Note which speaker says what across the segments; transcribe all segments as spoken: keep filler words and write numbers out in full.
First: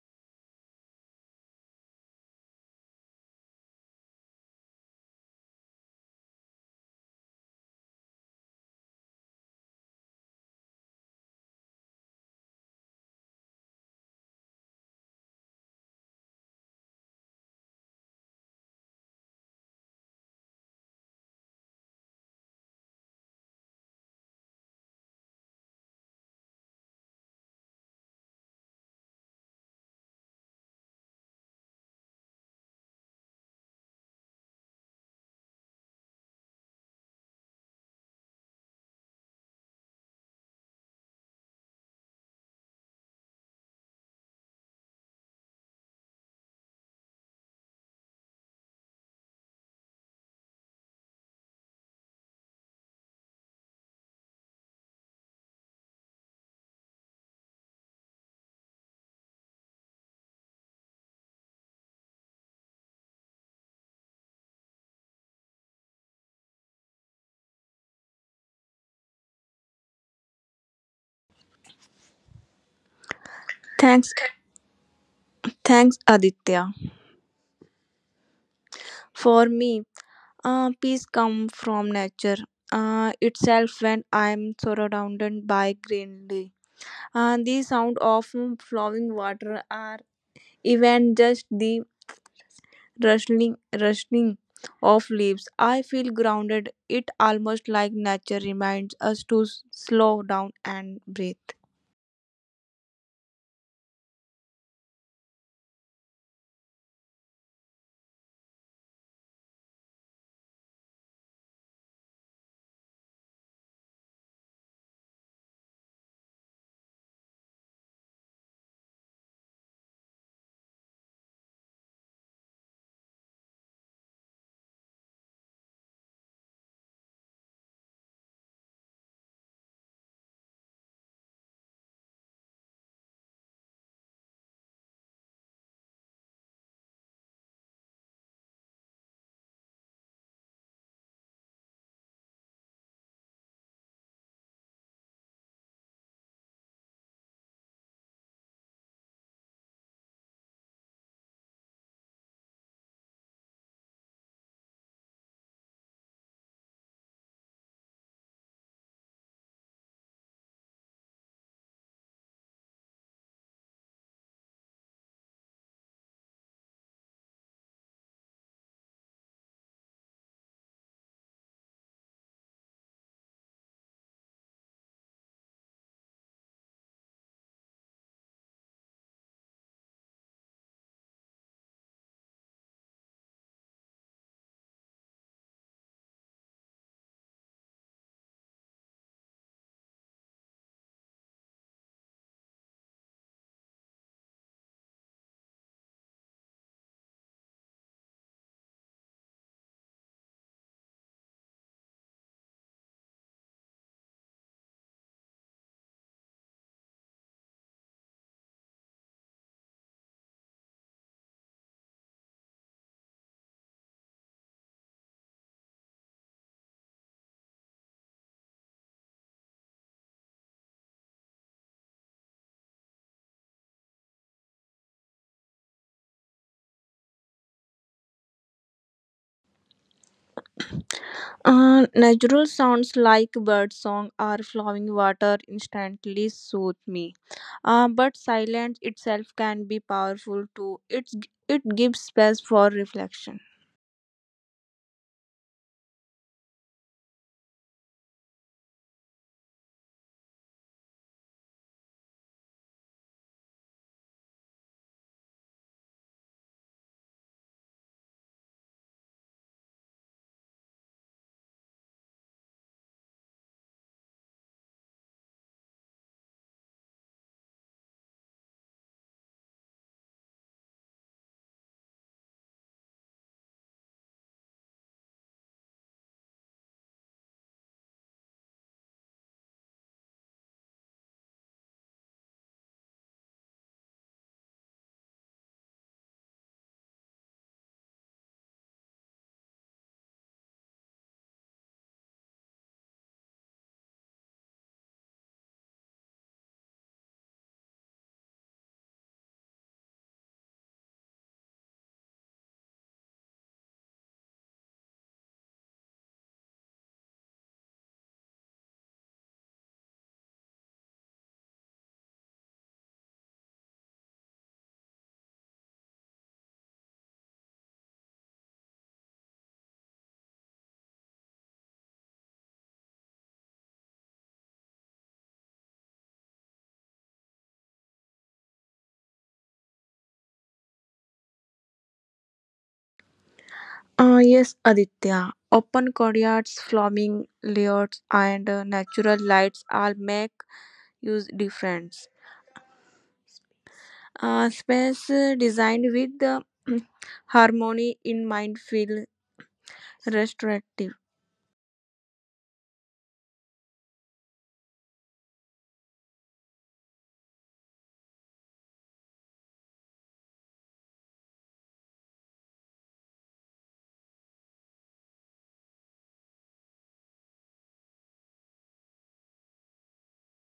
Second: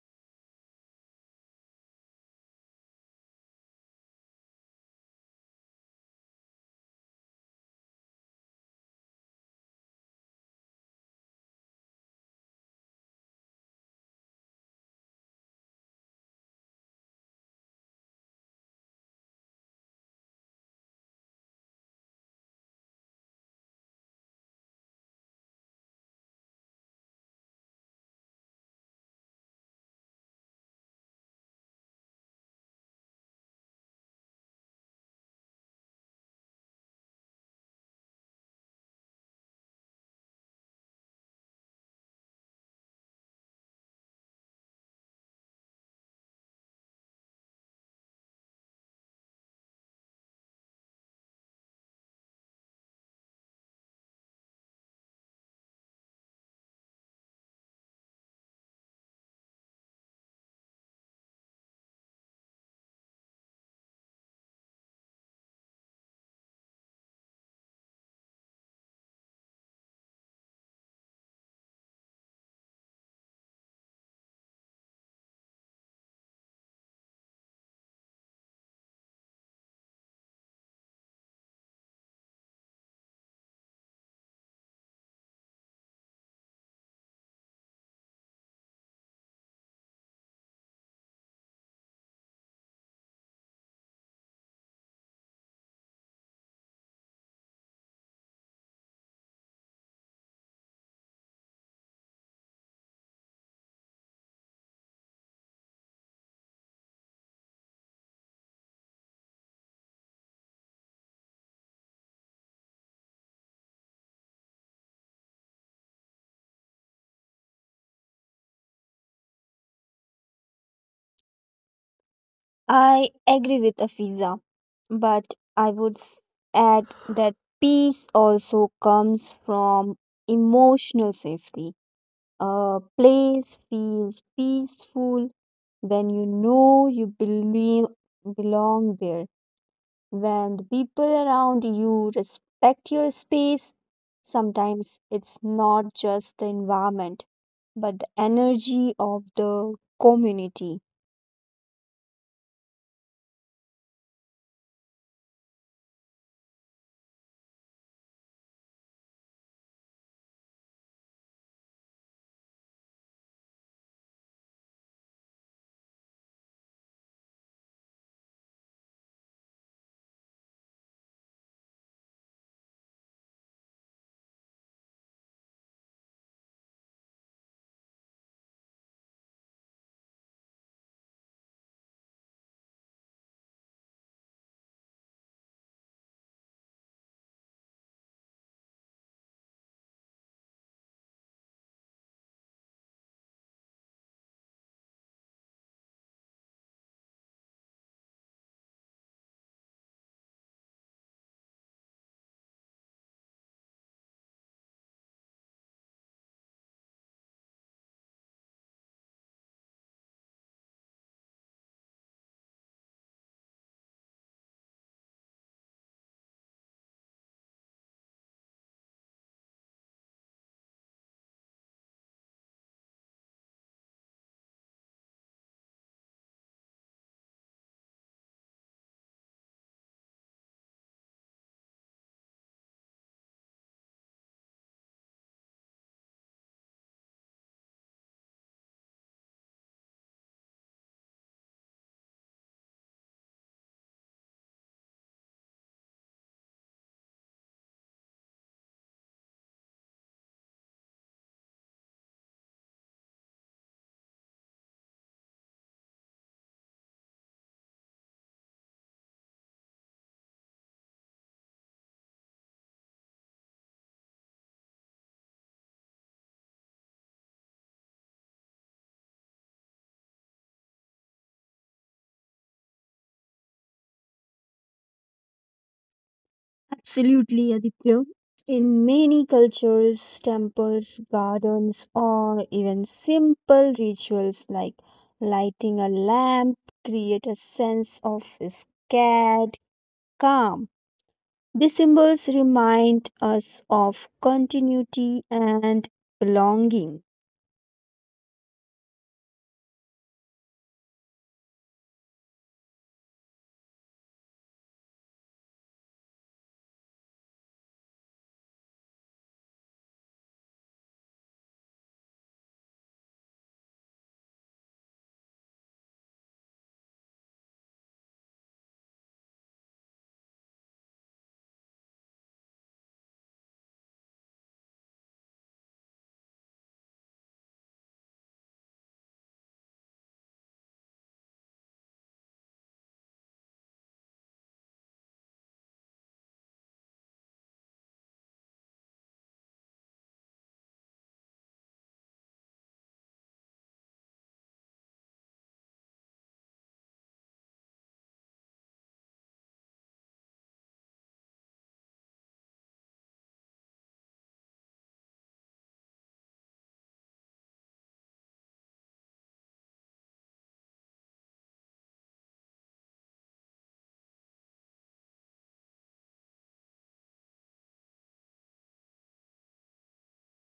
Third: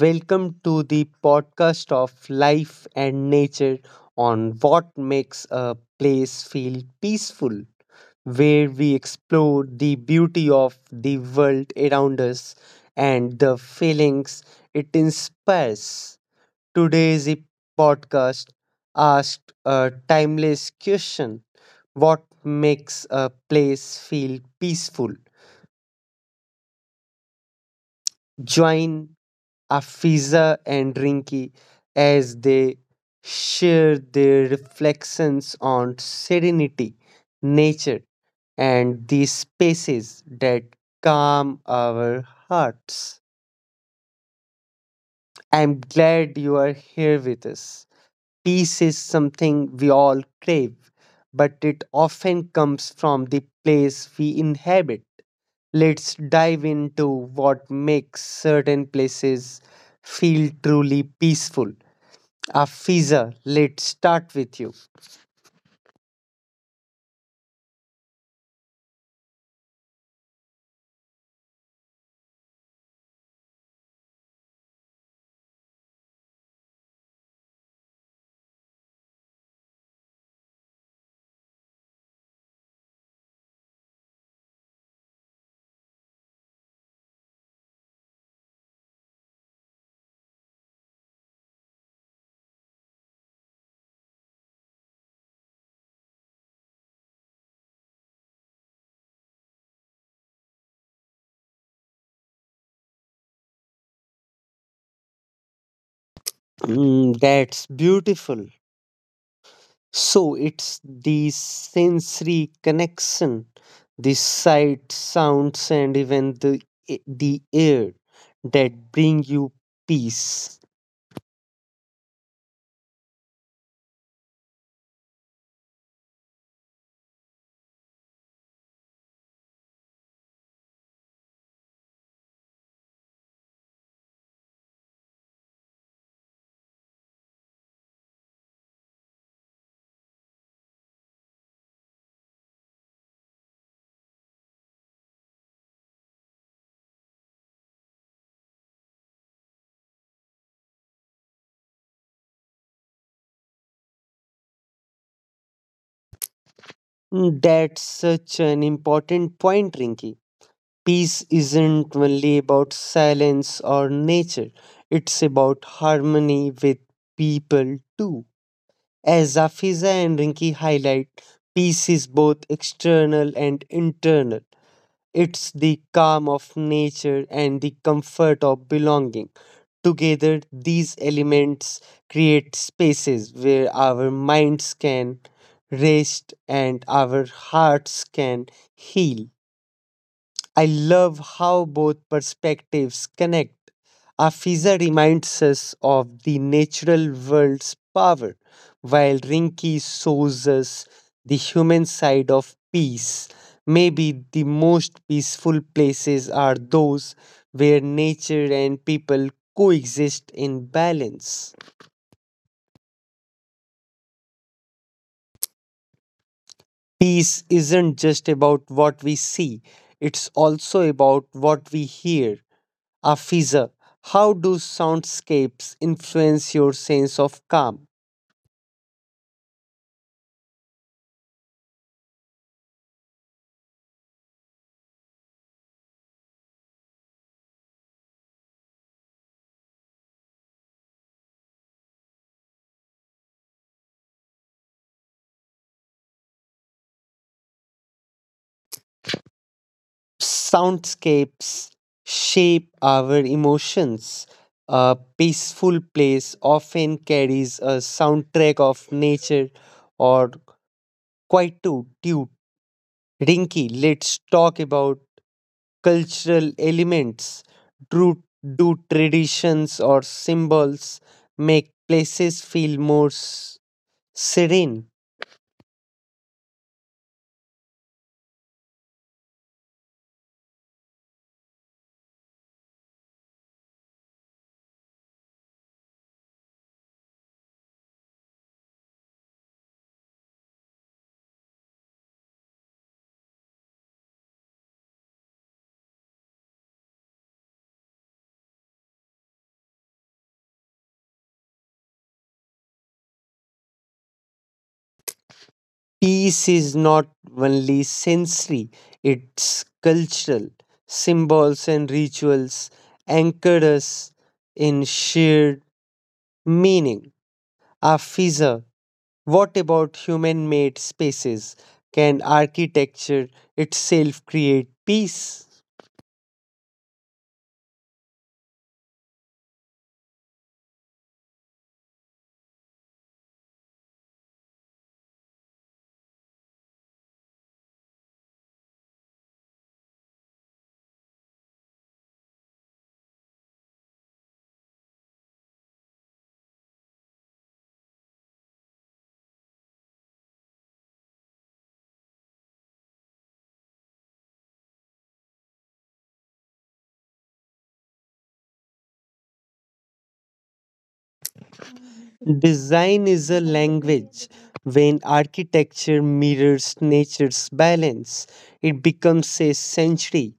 Speaker 1: Welcome to the podcast of life and nature on what makes a place feel peaceful, where we explore the beauty of the world around us and the feelings it inspires. Today's e- podcast asked a timeless question: what makes a place feel peaceful? Join Afiza and Rinki as they share their reflections on serenity, nature, and the spaces that calm our hearts. I'm glad you are here with us. Peace is something we all crave, but it often comes from the place we inhabit. Let's dive into what makes certain places feel truly peaceful. Afiza, let's start with you.
Speaker 2: Thanks, thanks, Aditya. For me, uh, peace comes from nature uh, itself when I'm surrounded by greenery. Uh, the sound of flowing water or even just the rustling, rustling of leaves. I feel grounded. It almost like nature reminds us to s- slow down and breathe.
Speaker 1: Mm, that's beautiful. So it's the sensory connection, the sight, sounds, and even the eh, the air that bring you peace.
Speaker 3: I agree with Afiza, but I would s- add that peace also comes from emotional safety. A place feels peaceful when you know you believe, belong there, when the people around you respect your space. Sometimes it's not just the environment, but the energy of the community.
Speaker 1: Mm, that's such an important point, Rinky. Peace isn't only about silence or nature; it's about harmony with people too. As Afiza and Rinki highlight, peace is both external and internal. It's the calm of nature and the comfort of belonging. Together, these elements create spaces where our minds can rest and our hearts can heal. I love how both perspectives connect. Afiza reminds us of the natural world's power, while Rinki shows us the human side of peace. Maybe the most peaceful places are those where nature and people coexist in balance. Peace isn't just about what we see, it's also about what we hear. Afiza, how do soundscapes influence your sense of calm?
Speaker 2: Uh, natural sounds like bird song or flowing water instantly soothe me. Uh, but silence itself can be powerful too. It's, it gives space for reflection.
Speaker 1: Soundscapes shape our emotions. A peaceful place often carries a soundtrack of nature or quietude. Rinky, let's talk about cultural elements. Do, do traditions or symbols make places feel more s- serene?
Speaker 3: Absolutely, Aditya. In many cultures, temples, gardens, or even simple rituals like lighting a lamp create a sense of scared calm. These symbols remind us of continuity and belonging.
Speaker 1: Peace is not only sensory, it's cultural. Symbols and rituals anchor us in shared meaning. Afiza, what about human made spaces? Can architecture itself create peace?
Speaker 2: Uh, yes, Aditya. Open courtyards, flowing layouts, and uh, natural lights all make huge difference. Uh, space uh, designed with uh, harmony in mind feel restorative.
Speaker 1: Design is a language. When architecture mirrors nature's balance, it becomes a sanctuary.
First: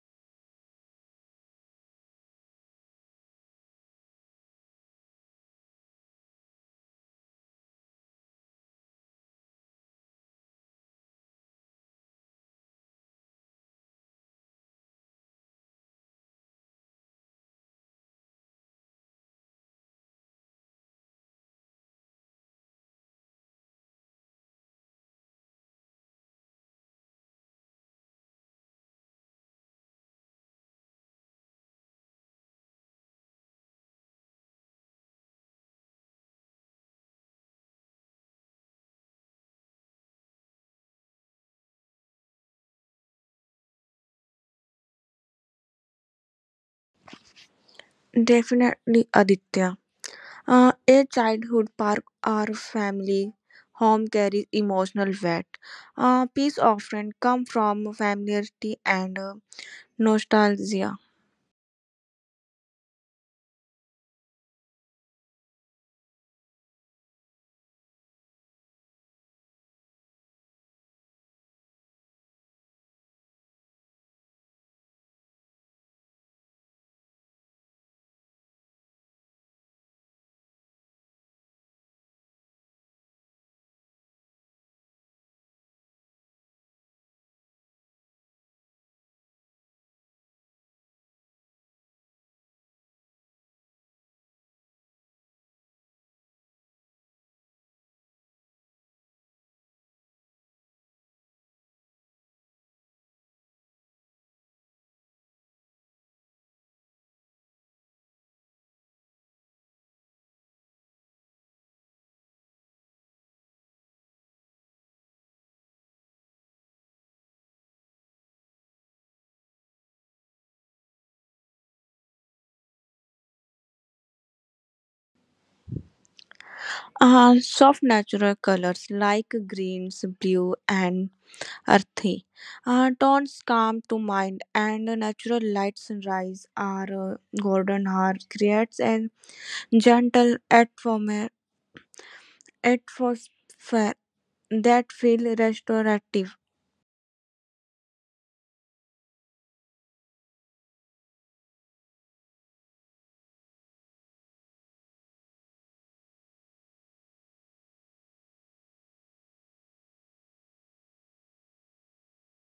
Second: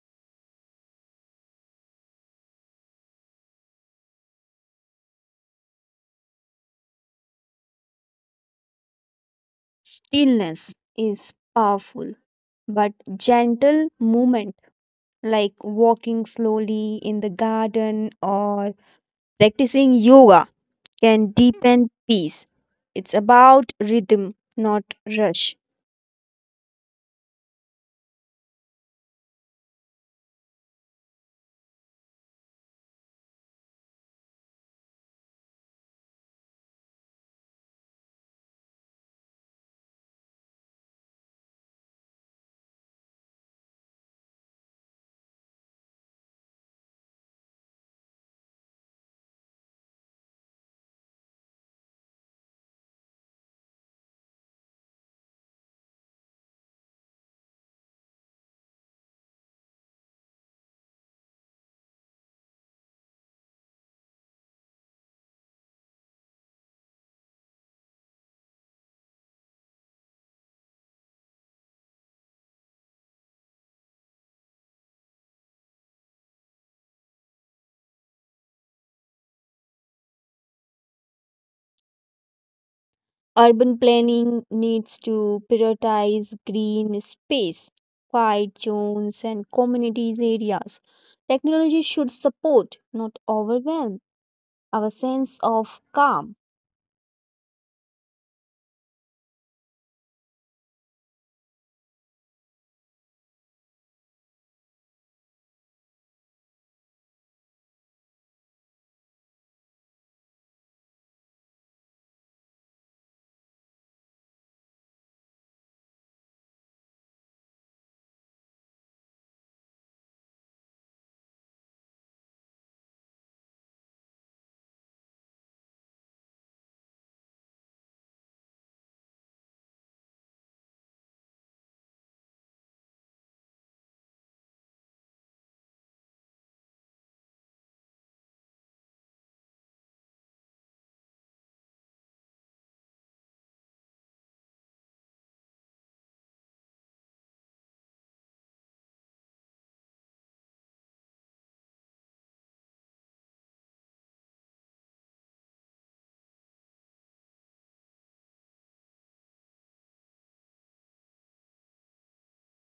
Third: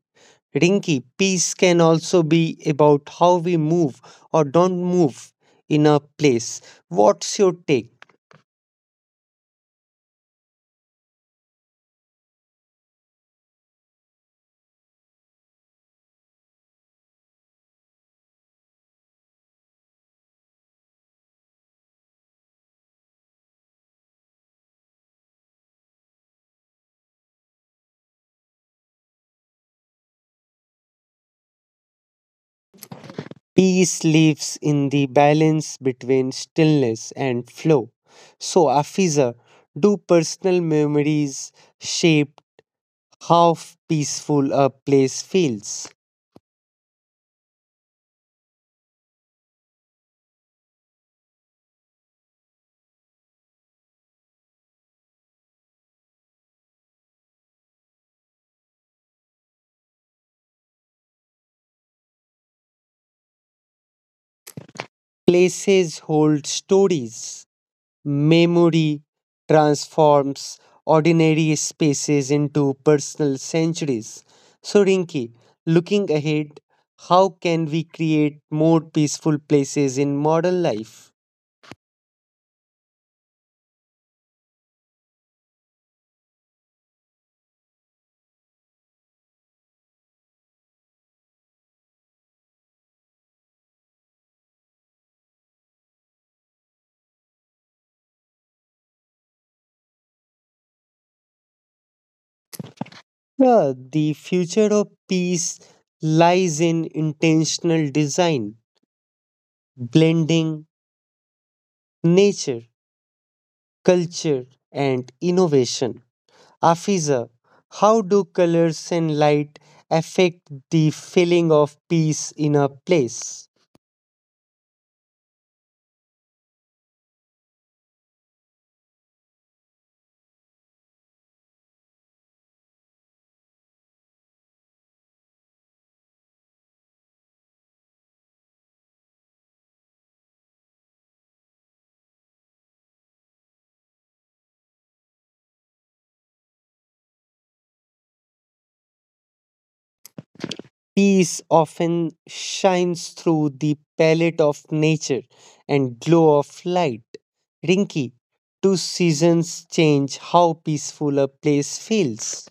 Speaker 1: Rinky, peace can also be about how we move, or don't move, in a place. What's your take?
Speaker 3: Stillness is powerful, but gentle movement like walking slowly in the garden or practicing yoga can deepen peace. It's about rhythm, not rush.
Speaker 1: Peace lives in the balance between stillness and flow. So, Afiza, do personal memories shape how peaceful a place feels?
Speaker 2: Definitely, Aditya. Uh, a childhood park or family home carries emotional weight. Uh, peace often comes from familiarity and uh, nostalgia.
Speaker 1: Places hold stories. Memory transforms ordinary spaces into personal sanctuaries. So, Rinki, looking ahead, how can we create more peaceful places in modern life?
Speaker 3: Urban planning needs to prioritize green space, quiet zones, and communities areas. Technology should support, not overwhelm, our sense of calm.
Speaker 1: Yeah, the future of peace lies in intentional design, blending nature, culture, and innovation. Afiza, how do colors and light affect the feeling of peace in a place?
Speaker 2: Uh, soft natural colors like greens, blue, and earthy uh, tones come to mind, and natural light sunrise or uh, golden hour creates a gentle atmosphere atmosphere that feels restorative.
Speaker 1: Peace often shines through the palette of nature and glow of light. Rinky, do seasons change how peaceful a place feels?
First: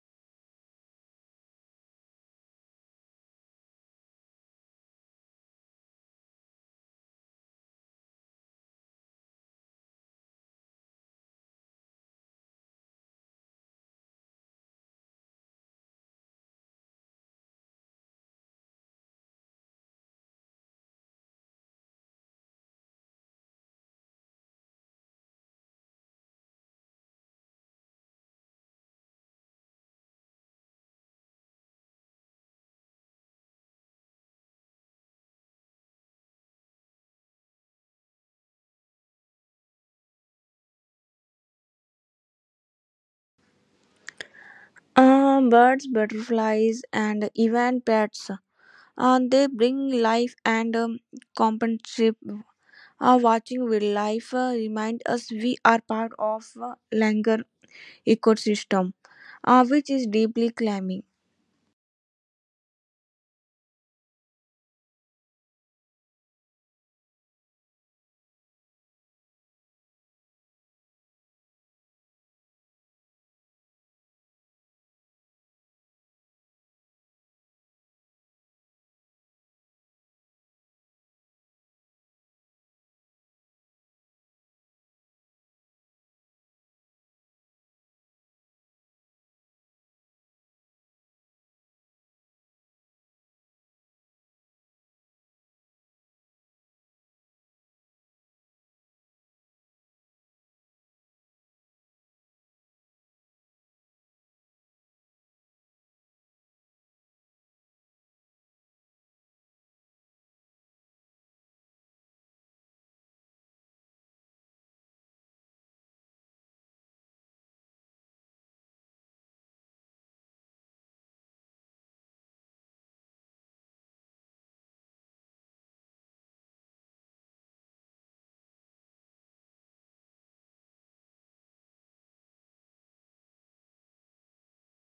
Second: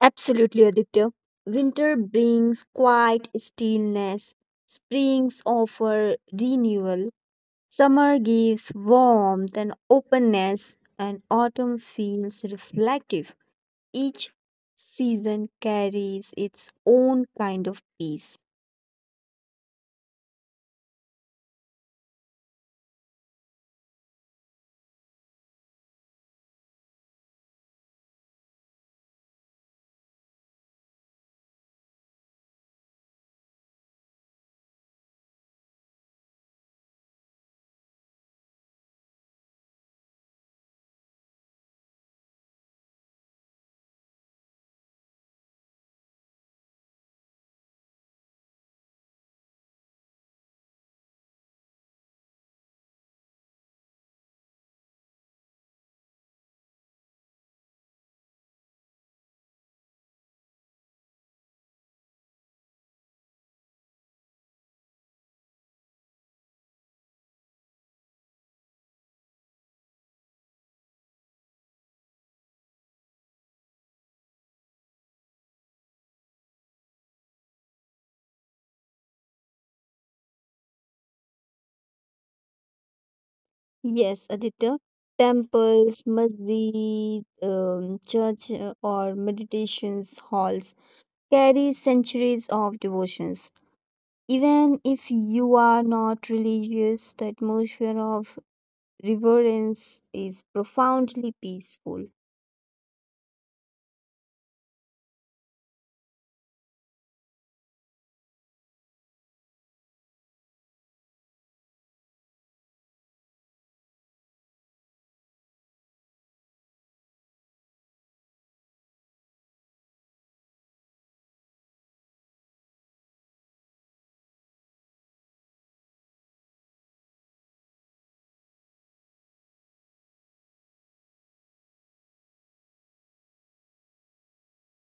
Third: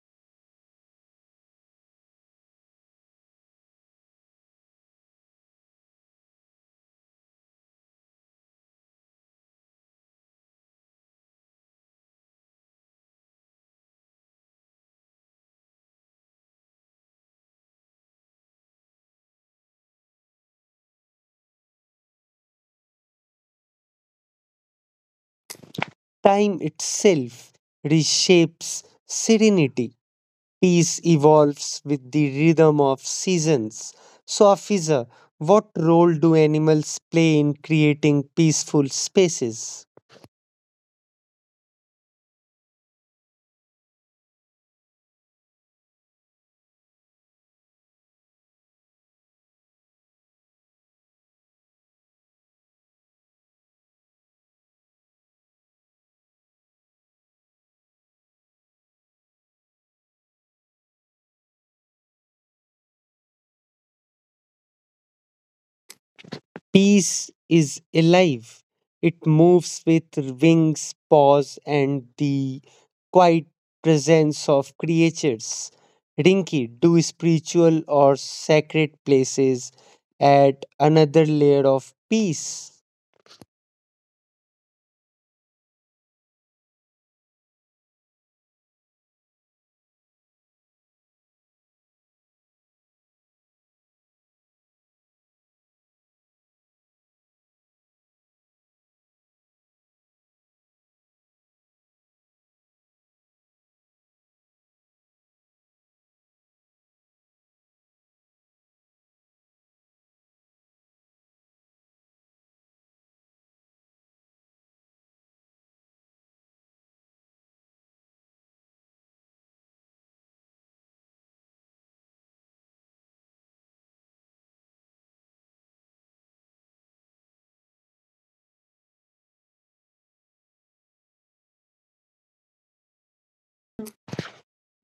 Speaker 3: Absolutely, Aditya. Winter brings quiet stillness, springs offer renewal, Summer gives warmth and openness, and autumn feels reflective. Each season carries its own kind of peace.
Speaker 1: Time itself reshapes serenity. Peace evolves with the rhythm of seasons. So, Afiza, what role do animals play in creating peaceful spaces?
Speaker 2: Um, birds, butterflies, and even pets. Uh, they bring life and um, companionship. Uh, watching wildlife uh, remind us we are part of a longer ecosystem, uh, which is deeply climbing.
Speaker 1: Peace is alive. It moves with wings, paws, and the quiet presence of creatures. Rinky, do spiritual or sacred places add another layer of peace?
Speaker 3: Yes, Aditya. Temples, masjid, um, church, uh, or meditations halls carry centuries of devotions. Even if you are not religious, the atmosphere of reverence is profoundly peaceful.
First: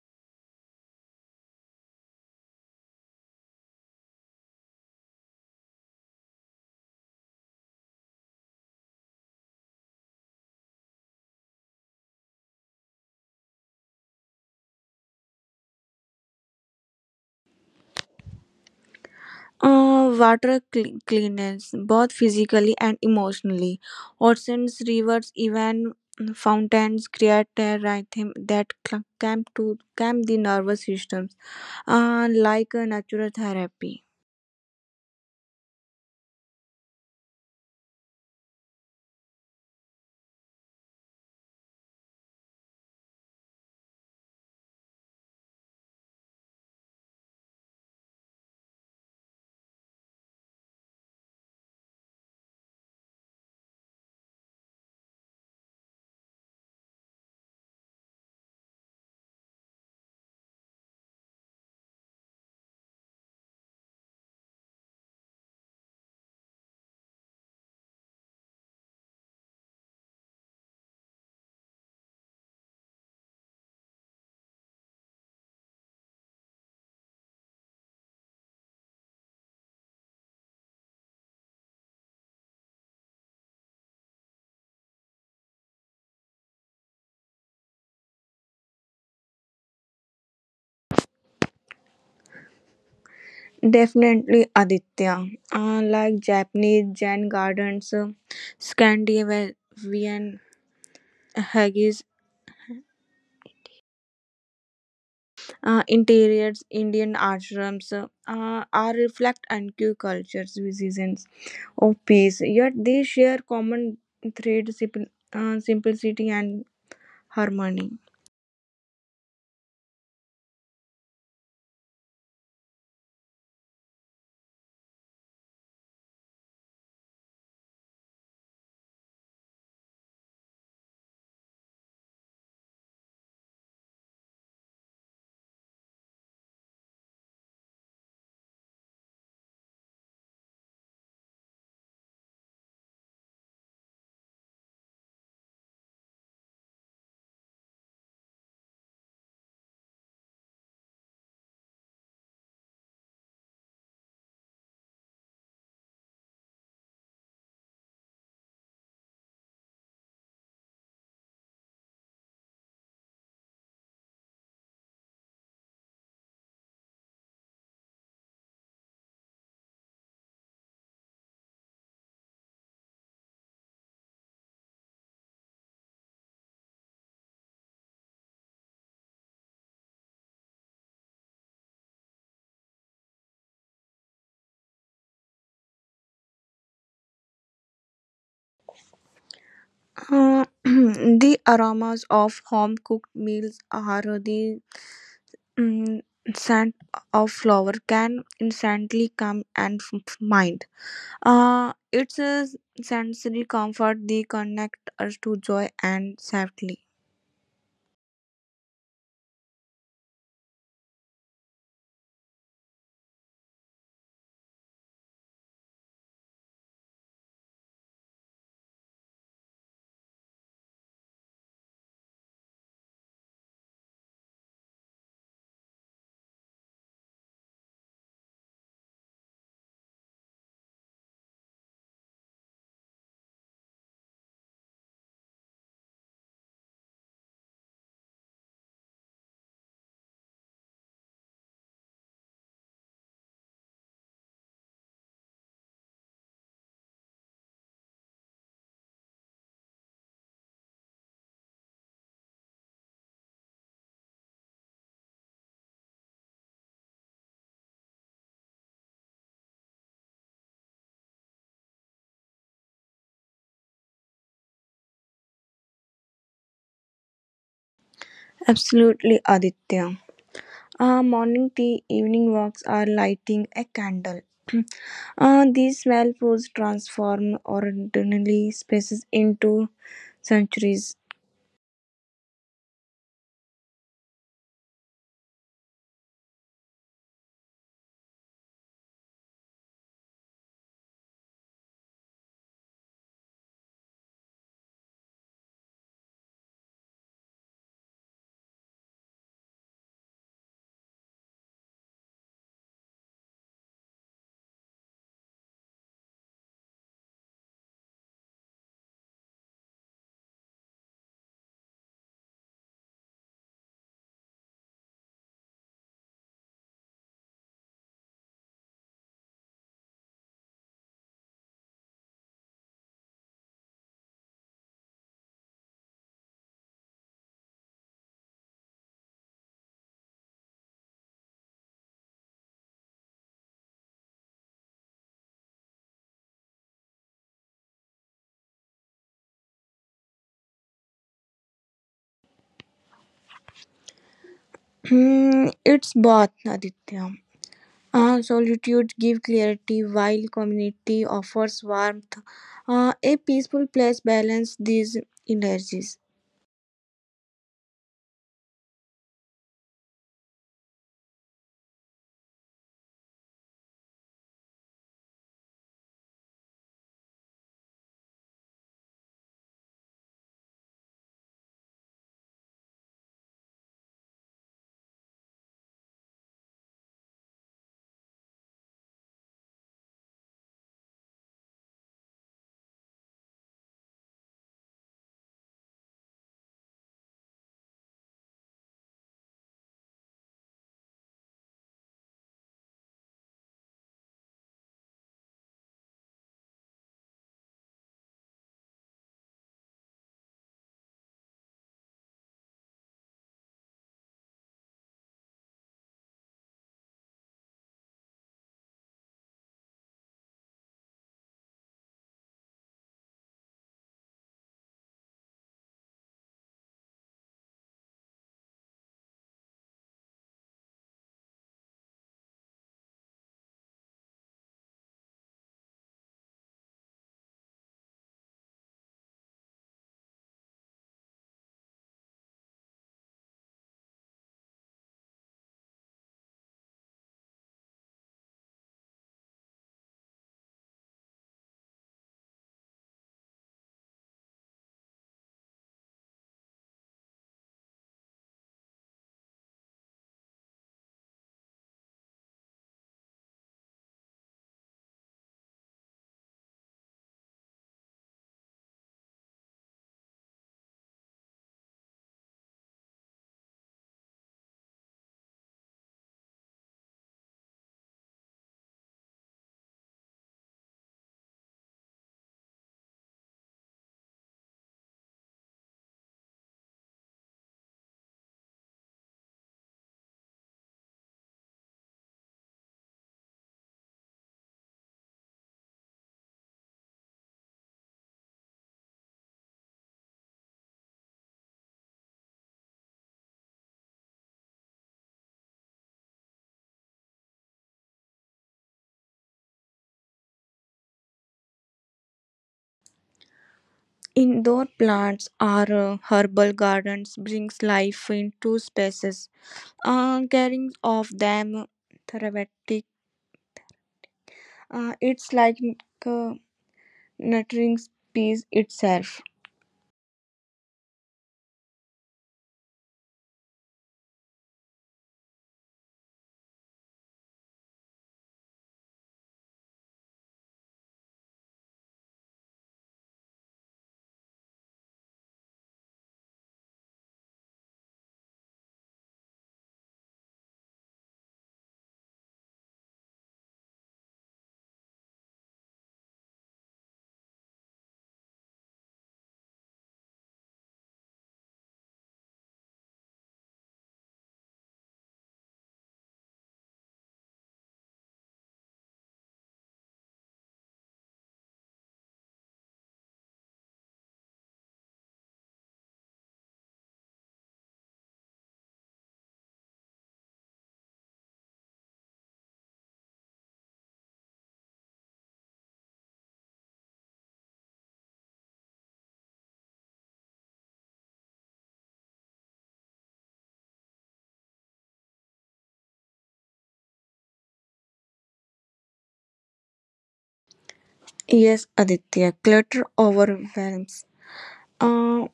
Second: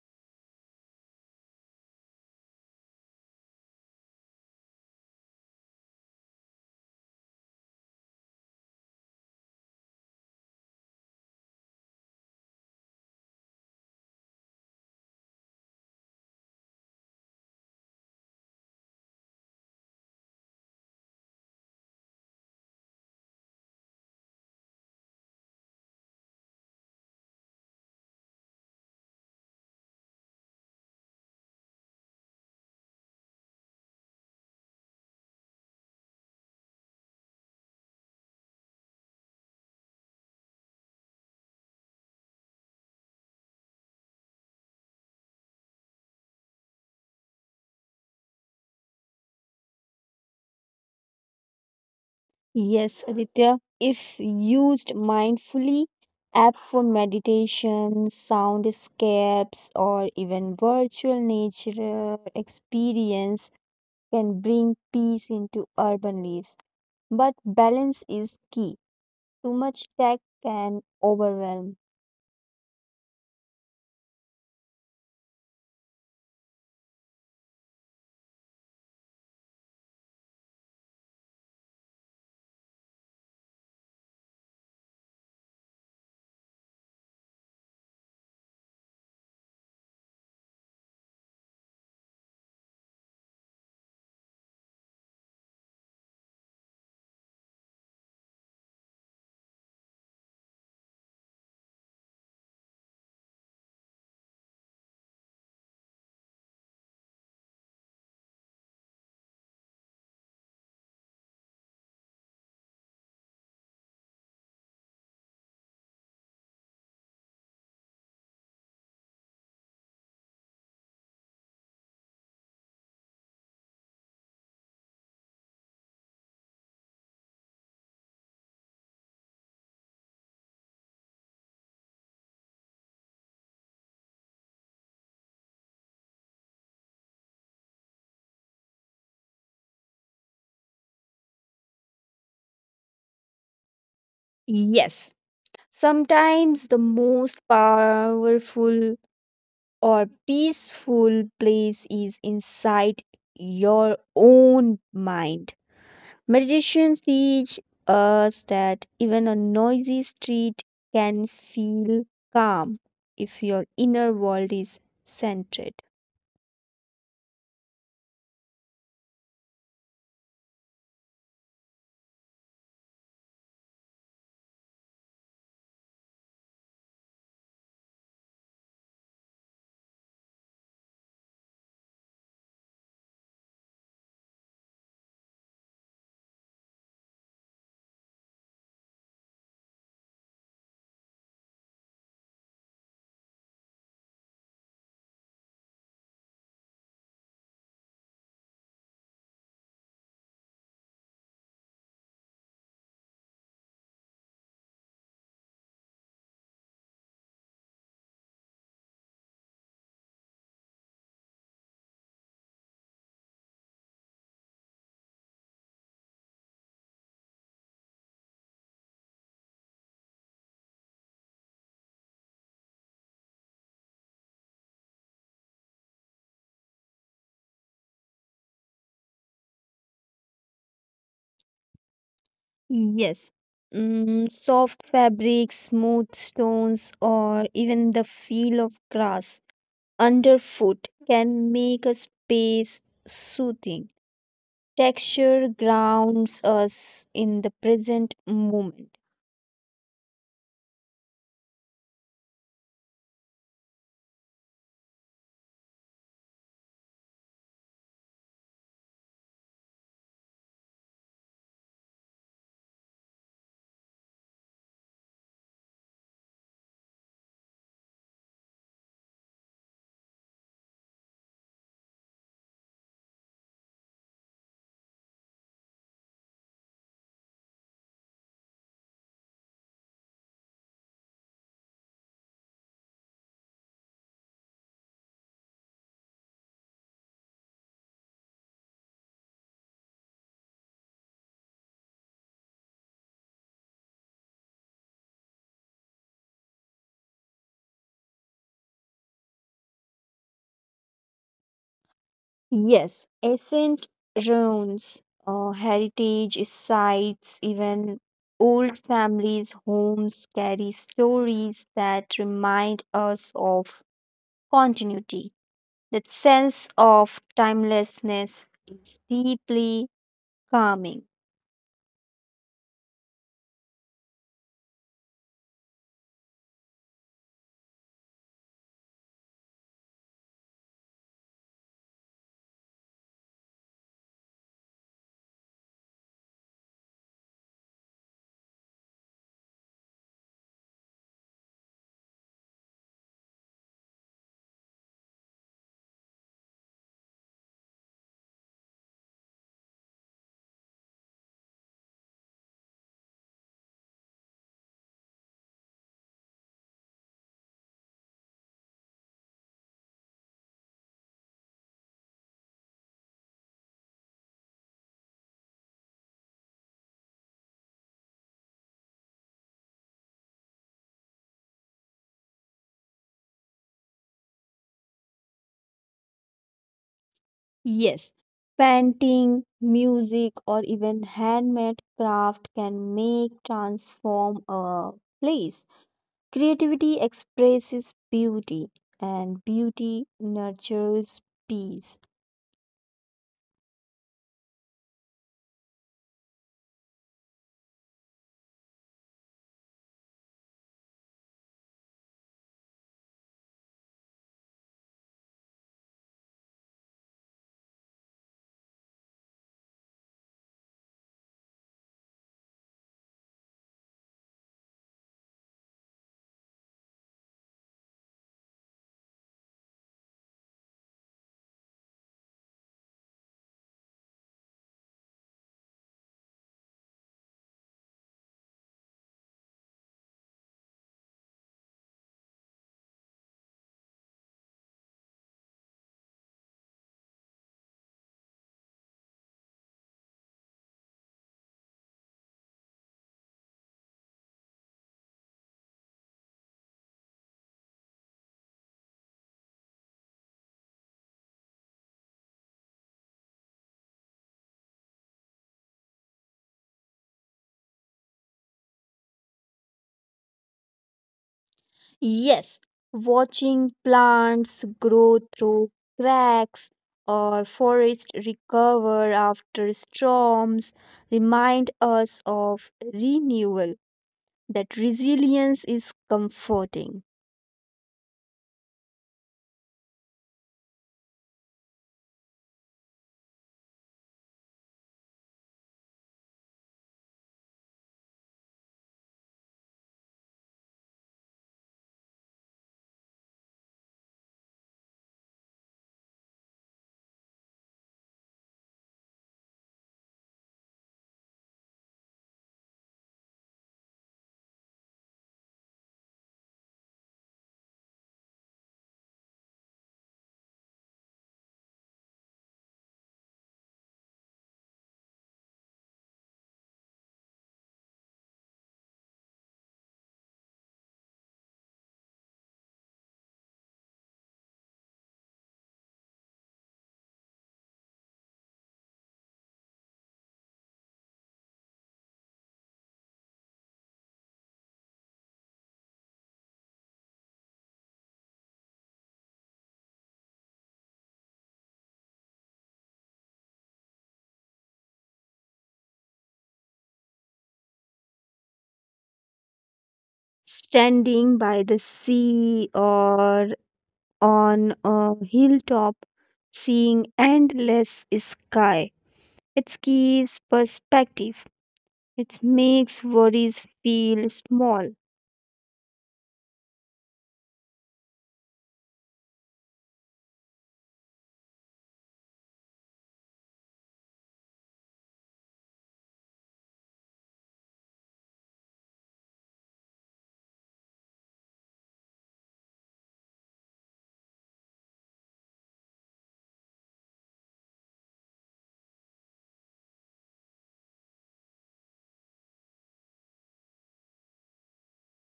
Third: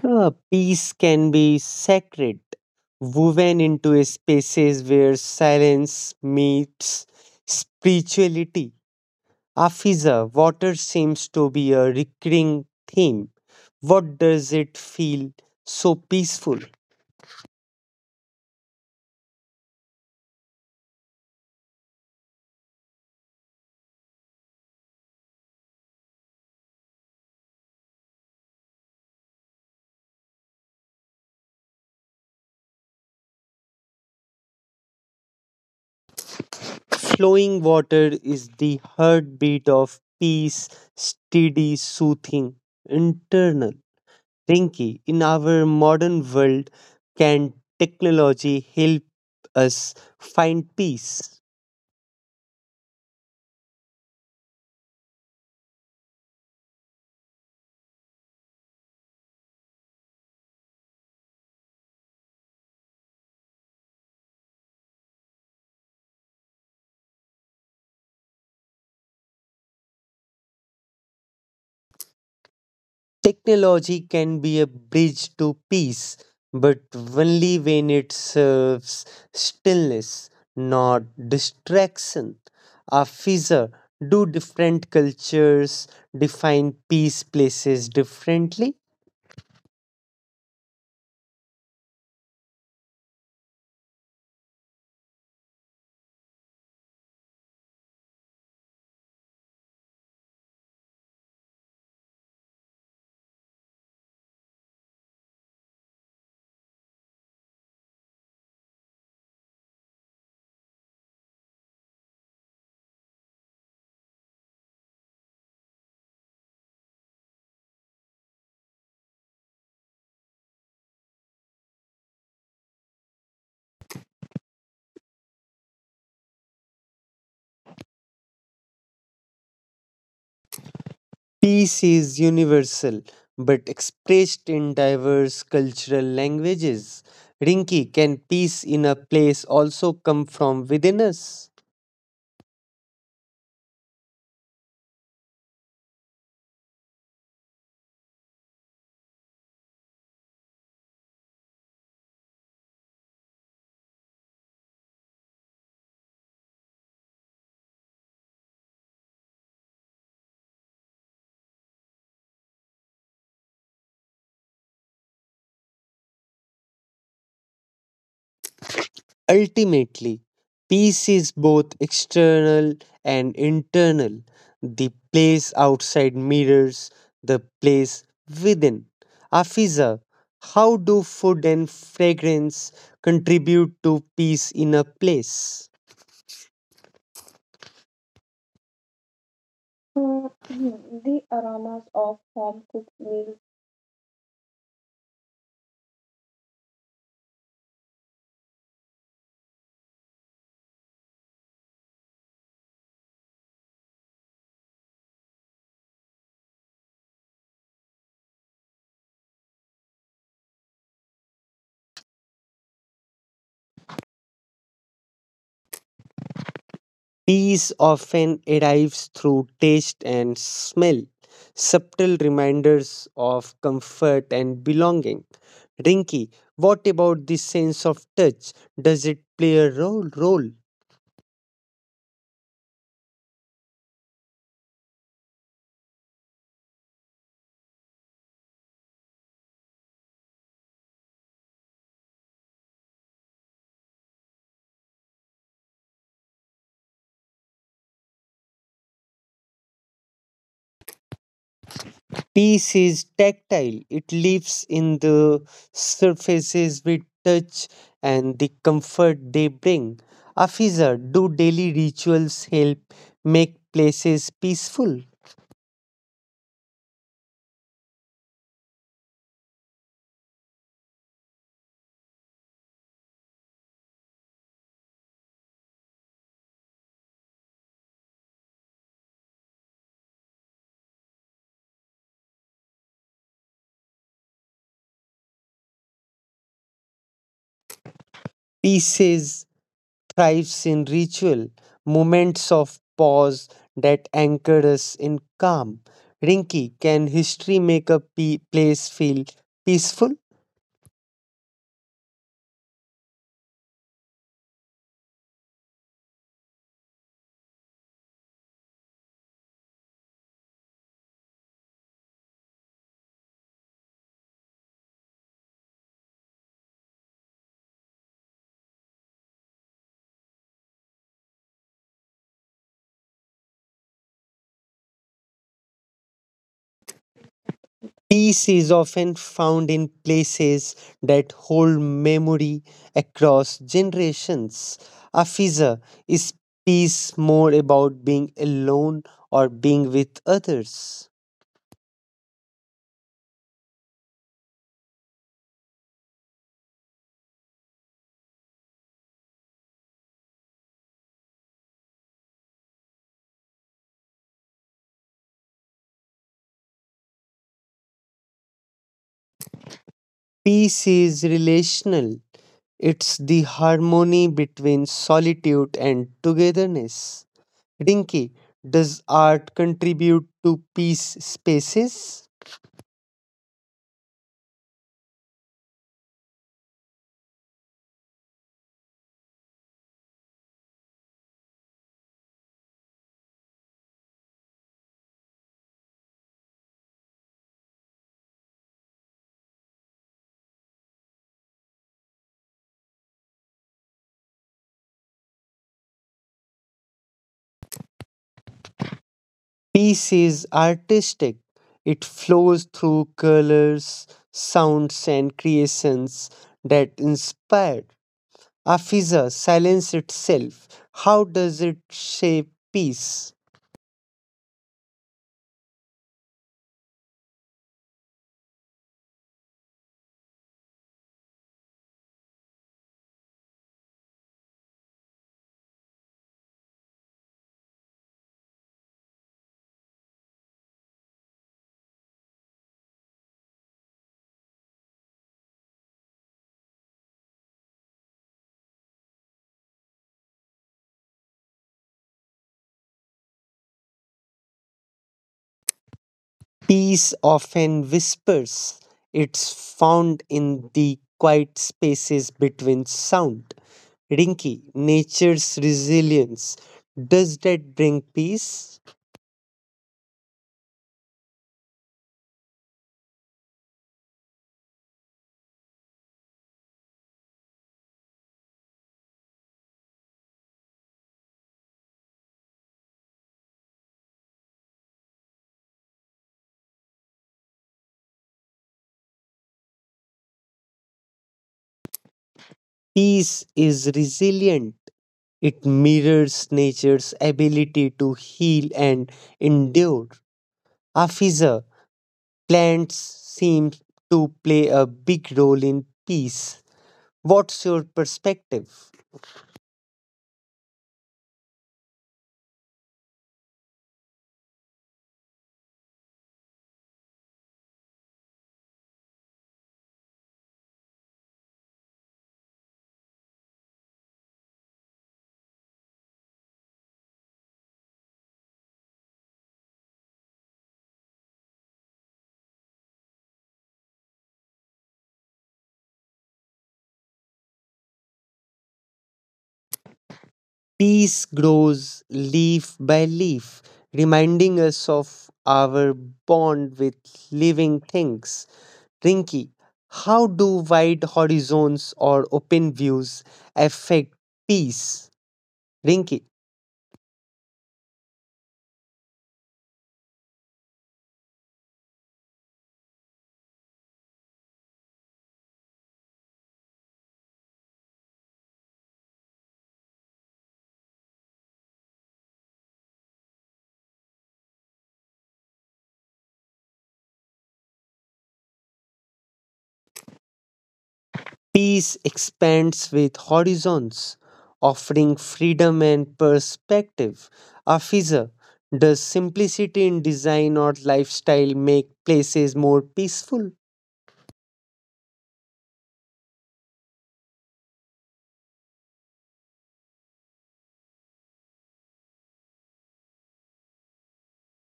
Speaker 1: Uh, peace can be sacred, woven into a spaces where silence meets spirituality. Afiza, water seems to be a recurring theme. What does it feel so peaceful?
Speaker 2: Uh, water cl- cleanliness, both physically and emotionally. Oceans, rivers, even fountains create a rhythm that cl- calm to calm the nervous systems, uh, like a natural therapy.
Speaker 1: Flowing water is the heartbeat of peace, steady, soothing, internal. Rinki, in our modern world, can technology help us find peace?
Speaker 3: Yes, Aditya, if used mindfully, app for meditation, soundscapes, or even virtual nature experience can bring peace into urban lives. But balance is key. Too much tech can overwhelm.
Speaker 1: Technology can be a bridge to peace, but only when it serves stillness, not distraction. Afiza, do different cultures define peace places differently?
Speaker 2: Definitely, Aditya. Uh, like Japanese Zen gardens, uh, Scandinavian haggis, uh, interiors, Indian ashrams uh, are reflect N Q cultures, visions of peace. Yet they share common thread, simple, uh, simplicity and harmony.
Speaker 1: Peace is universal, but expressed in diverse cultural languages. Rinki, can peace in a place also come from within us?
Speaker 3: Yes, sometimes the most powerful or peaceful place is inside your own mind. Meditation teach us that even a noisy street can feel calm if your inner world is centered.
Speaker 1: Ultimately, peace is both external and internal. The place outside mirrors the place within. Afiza, how do food and fragrance contribute to peace in a place? Mm,
Speaker 2: Uh,
Speaker 1: the
Speaker 2: the
Speaker 1: aromas
Speaker 2: aromas
Speaker 1: of
Speaker 2: of
Speaker 1: home
Speaker 2: home
Speaker 1: cooked
Speaker 2: cooked
Speaker 1: meals.
Speaker 2: meals are the mm, scent of flower can instantly come and f- mind. Uh, it's a sensory comfort. They connect us to joy and safety.
Speaker 1: Peace often arrives through taste and smell, subtle reminders of comfort and belonging. Rinky, what about the sense of touch? Does it play a role? role?
Speaker 3: Yes. Mm, soft fabrics, smooth stones, or even the feel of grass underfoot can make a space soothing. Texture grounds us in the present moment.
Speaker 1: Peace is tactile, it lives in the surfaces we touch and the comfort they bring. Afiza, do daily rituals help make places peaceful?
Speaker 2: Absolutely, Aditya. Uh, morning tea, evening walks are lighting a candle. uh, these smell foods transform ordinary spaces into centuries.
Speaker 1: Peace thrives in ritual, moments of pause that anchor us in calm. Rinki, can history make a pe- place feel peaceful?
Speaker 3: Yes, ancient ruins, uh, heritage sites, even old families' homes carry stories that remind us of continuity. That sense of timelessness is deeply calming.
Speaker 1: Peace is often found in places that hold memory across generations. Afiza, is peace more about being alone or being with others?
Speaker 2: it's both, Aditya. Uh, solitude gives clarity while community offers warmth. Uh, a peaceful place balances these energies.
Speaker 1: Peace is relational. It's the harmony between solitude and togetherness. Rinki, does art contribute to peace spaces?
Speaker 3: Yes, painting, music, or even handmade craft can make transform a place. Creativity expresses beauty, and beauty nurtures peace.
Speaker 1: Peace is artistic. It flows through colors, sounds, and creations that inspire. Afiza, silence itself. How does it shape peace? Peace often whispers. It's found in the quiet spaces between sound. Rinki, nature's resilience. Does that bring peace?
Speaker 3: Yes, watching plants grow through cracks or forests recover after storms remind us of renewal, that resilience is comforting.
Speaker 1: Peace is resilient. It mirrors nature's ability to heal and endure. Afiza, plants seem to play a big role in peace. What's your perspective?
Speaker 2: Indoor plants or uh, herbal gardens brings life into spaces. Uh, caring of them therapeutic. Uh, it's like uh, nurturing peace itself.
Speaker 1: Peace grows leaf by leaf, reminding us of our bond with living things. Rinky, how do wide horizons or open views affect peace? Rinky.
Speaker 3: Standing by the sea or on a hilltop, seeing endless sky, it gives perspective. It makes worries feel small.
Speaker 1: Peace expands with horizons, offering freedom and perspective. Afiza, does simplicity in design or lifestyle make places more peaceful?
Speaker 2: Yes, Aditya. Clutter overwhelms. Uh,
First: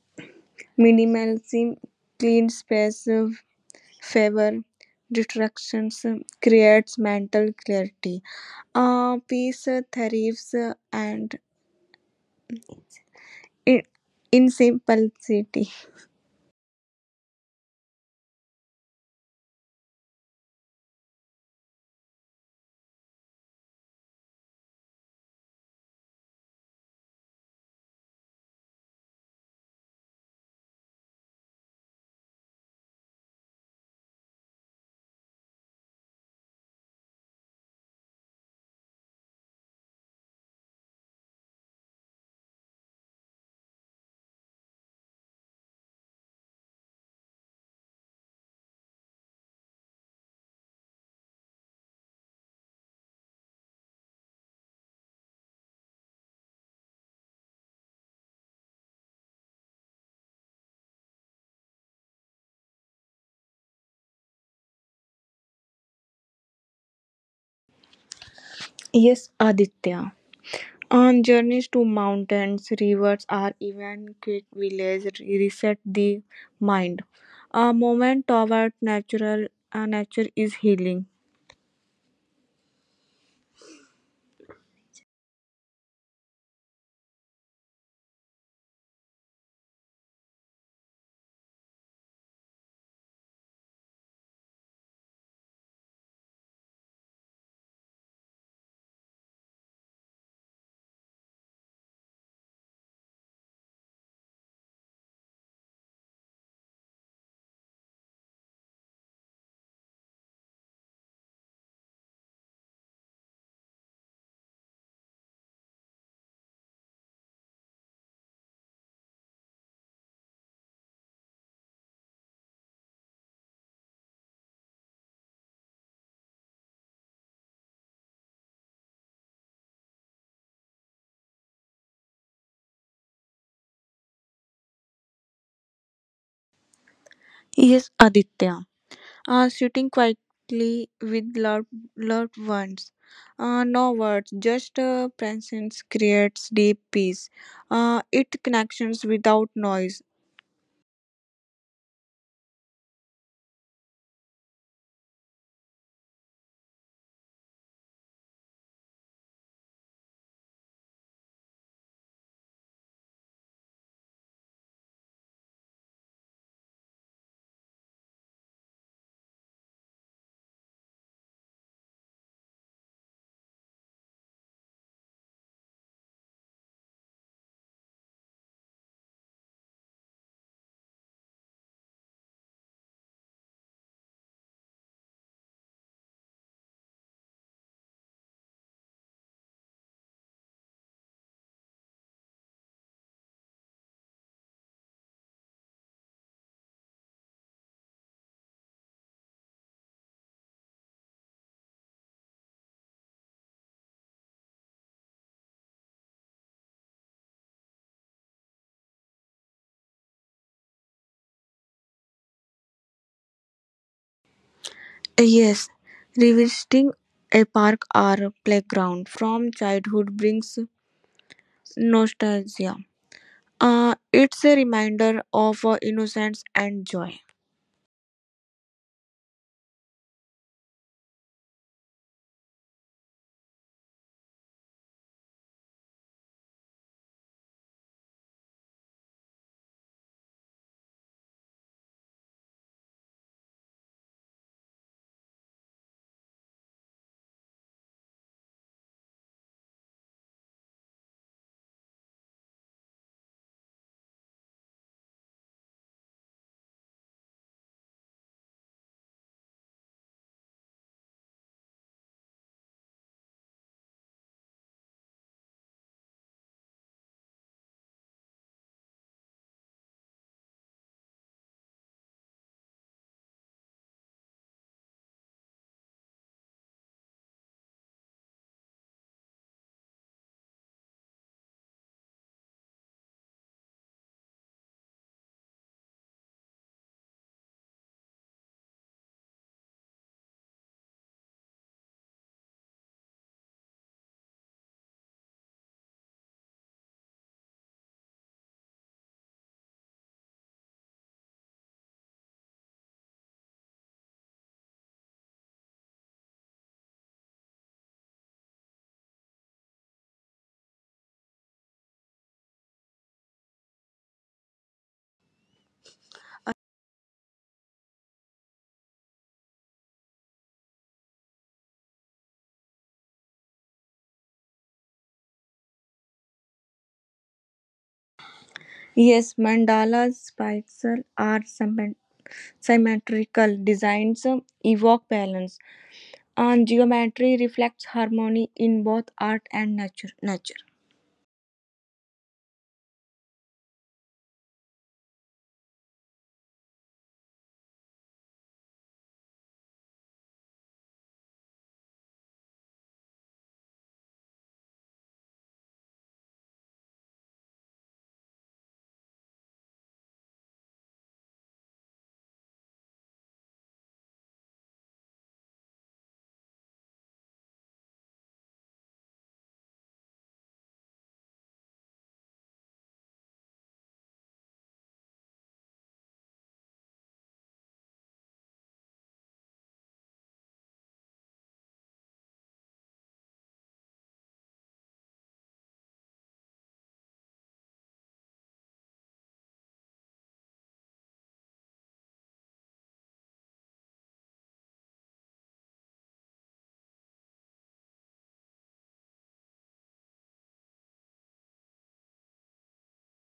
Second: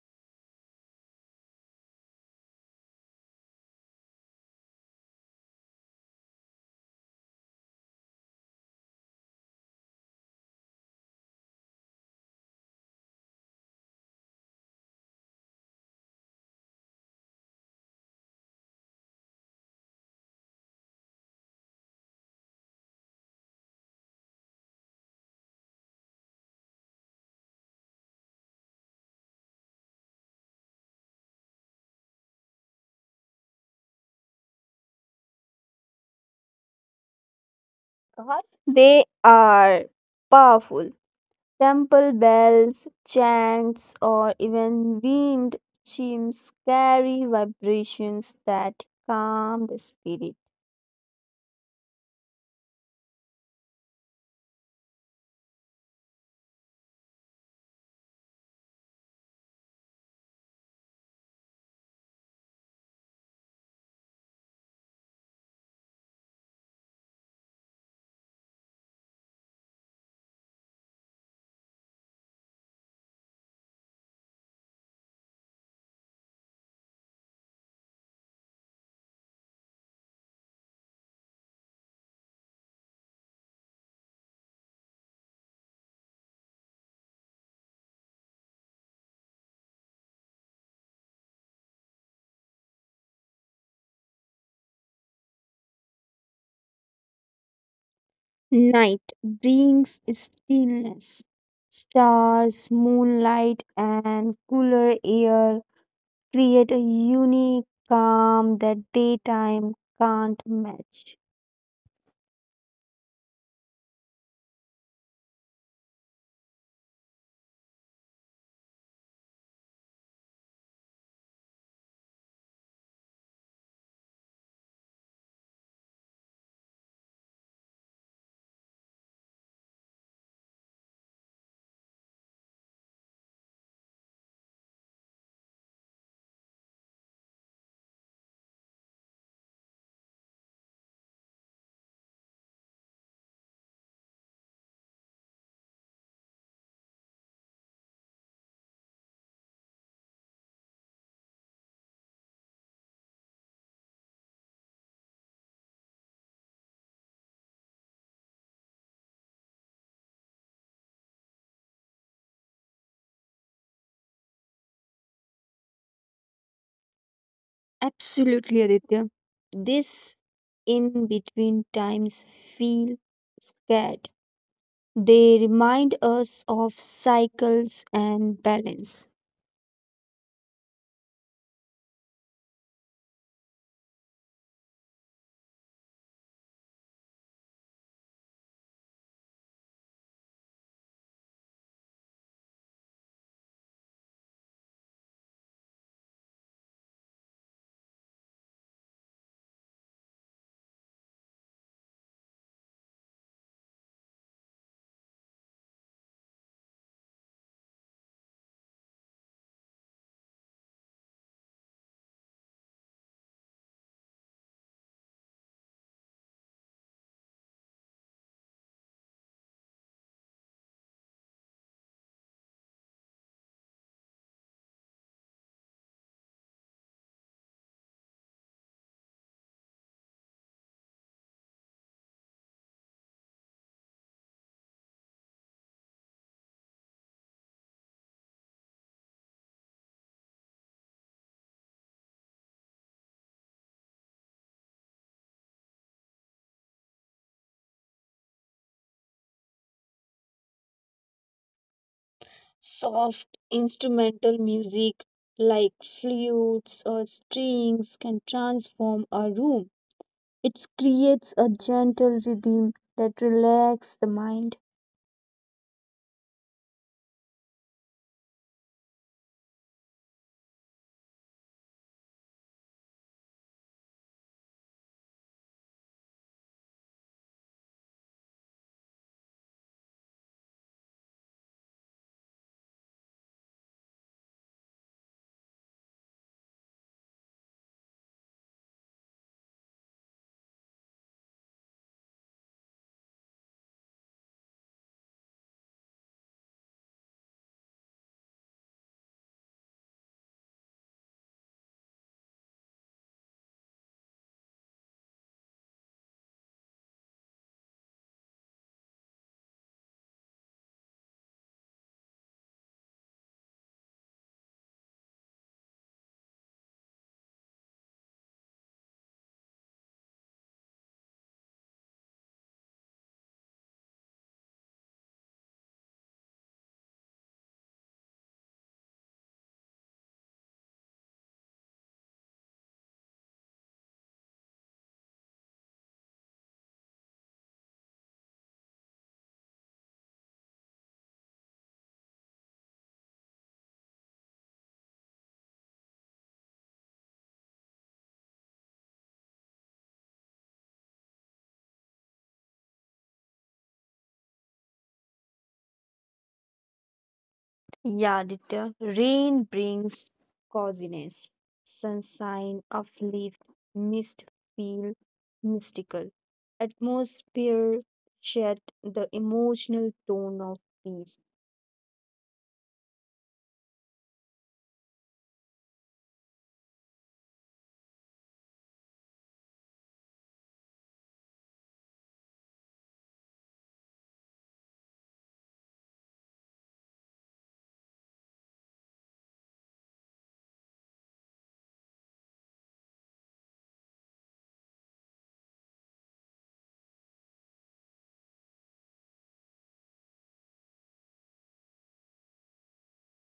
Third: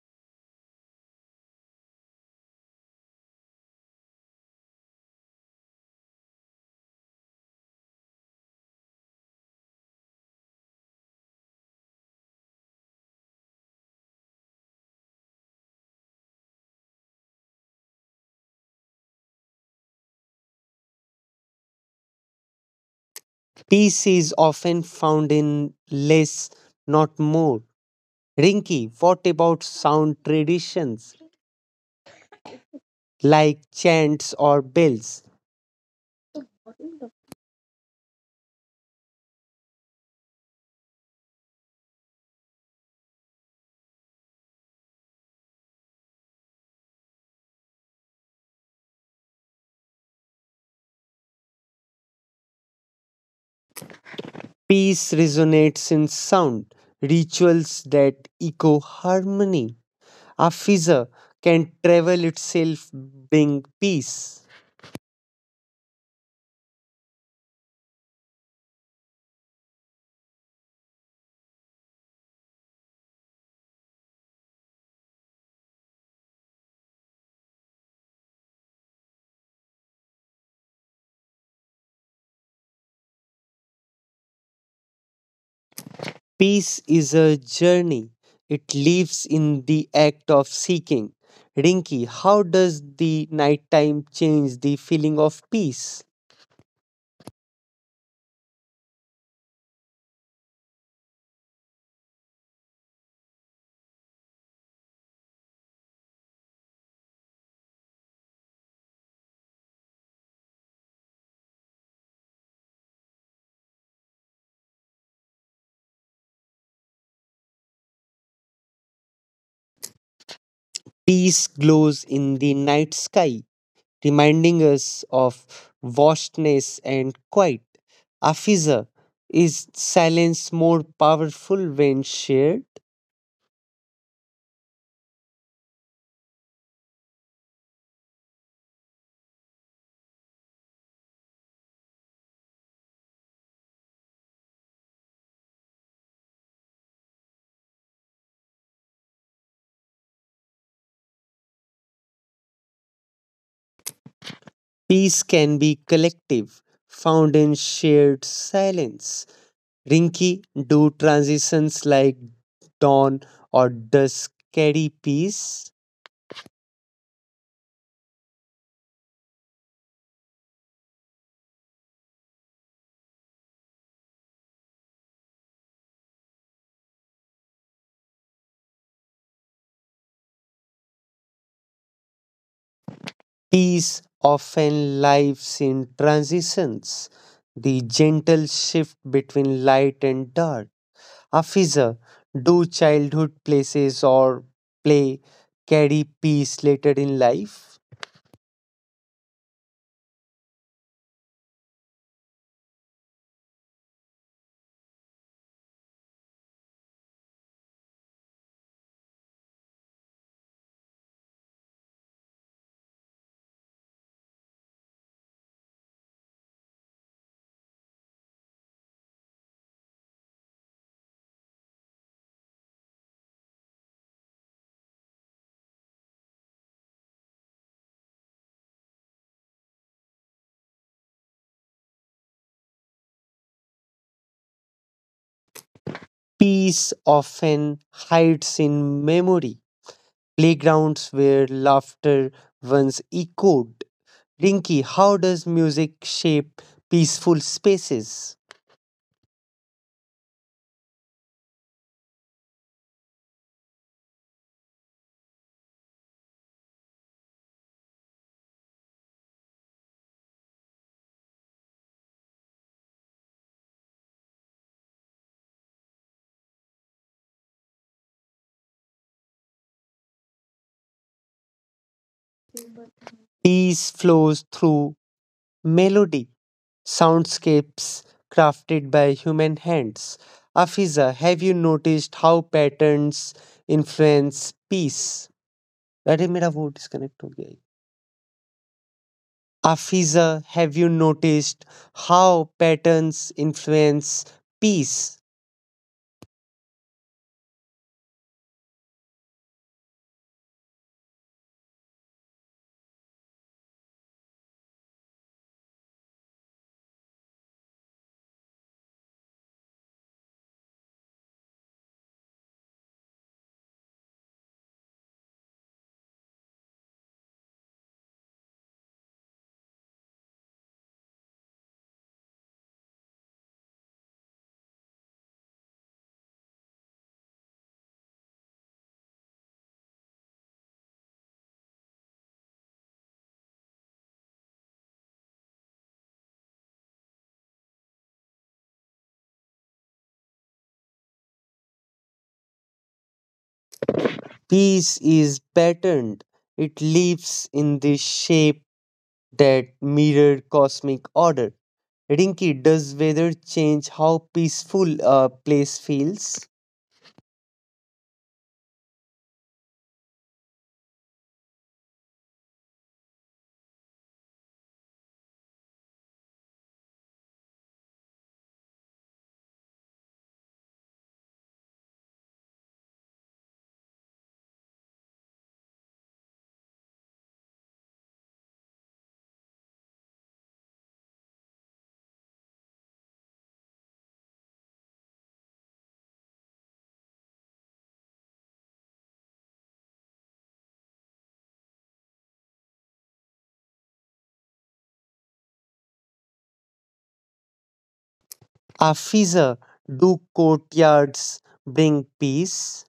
Speaker 2: minimalism, clean space, favor distractions uh, creates mental clarity uh, peace uh, thrives uh, and in, in simplicity.
Speaker 1: Peace is often found in less, not more. Rinky, what about sound traditions like chants or bells?
Speaker 3: God. They are powerful. Temple bells, chants, or even wind chimes carry vibrations that calm the spirit.
Speaker 1: Peace resonates in sound, rituals that echo harmony. A fissure can travel itself, being peace.
Speaker 2: Yes, Aditya, on journeys to mountains rivers or even quick village re- reset the mind a moment toward natural uh, nature is healing.
Speaker 1: Peace is a journey, it lives in the act of seeking. Rinky, how does the nighttime change the feeling of peace?
Speaker 3: Night brings stillness. Stars, moonlight, and cooler air create a unique calm that daytime can't match.
Speaker 1: Peace glows in the night sky, reminding us of vastness and quiet. Afiza, is silence more powerful when shared?
Speaker 2: Yes, Aditya, uh, sitting quietly with loved, loved ones. Uh, no words, just uh, presence creates deep peace. Uh, it connections without noise.
Speaker 1: Peace can be collective, found in shared silence. Rinki, do transitions like dawn or dusk carry peace?
Speaker 3: Absolutely, Aditya. This in between times feel scared. They remind us of cycles and balance.
Speaker 1: Peace often lives in transitions, the gentle shift between light and dark. Afiza, do childhood places or play carry peace later in life?
Speaker 2: Yes, revisiting a park or playground from childhood brings nostalgia. Uh, it's a reminder of uh, innocence and joy.
Speaker 1: Peace often hides in memory, playgrounds where laughter once echoed. Rinky, how does music shape peaceful spaces?
Speaker 3: Soft instrumental music like flutes or strings can transform a room. It creates a gentle rhythm that relaxes the mind.
Speaker 1: Peace flows through melody, soundscapes crafted by human hands. Afiza, have you noticed how patterns influence peace? अरे मेरा वो disconnect हो गया है। Afiza, have you noticed how patterns influence peace?
Speaker 2: Yes, mandalas, spikes are symmet- symmetrical designs, uh, evoke balance and geometry reflects harmony in both art and nature. nature.
Speaker 1: Peace is patterned, it lives in the shape that mirror cosmic order. Rinki, does weather change how peaceful a place feels?
Speaker 3: Yeah, Aditya. Rain brings coziness. Sunshine, uplift, mist feel mystical. Atmosphere shed the emotional tone of peace.
Speaker 1: Afiza, do courtyards bring peace?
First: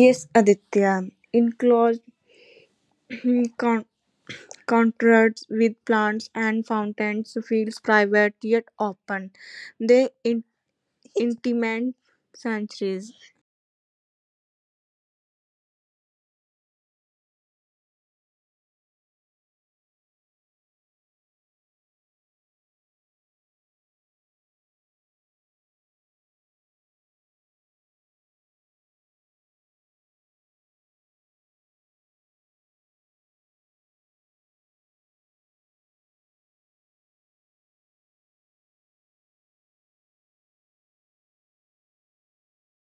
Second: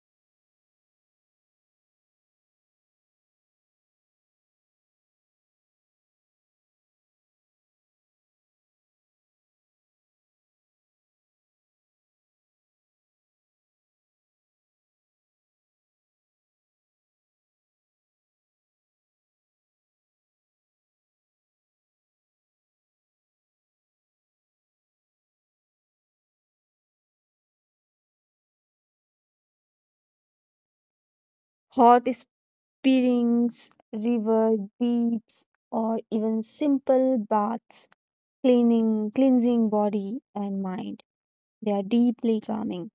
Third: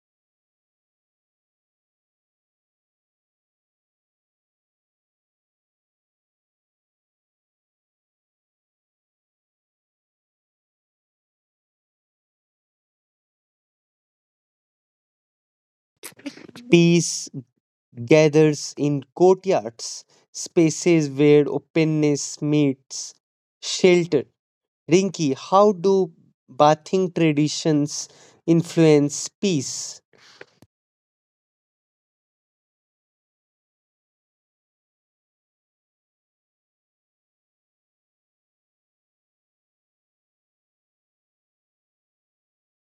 Speaker 2: Yes, Aditya. In close con- contrasts with plants and fountains, feels private yet open. They in- intimate centuries.
Speaker 1: Peace gathers in courtyards, spaces where openness meets shelter. Rinki, how do bathing traditions influence peace?
Speaker 3: Hot springs, river deeps, or even simple baths cleaning, cleansing body and mind. They are deeply calming.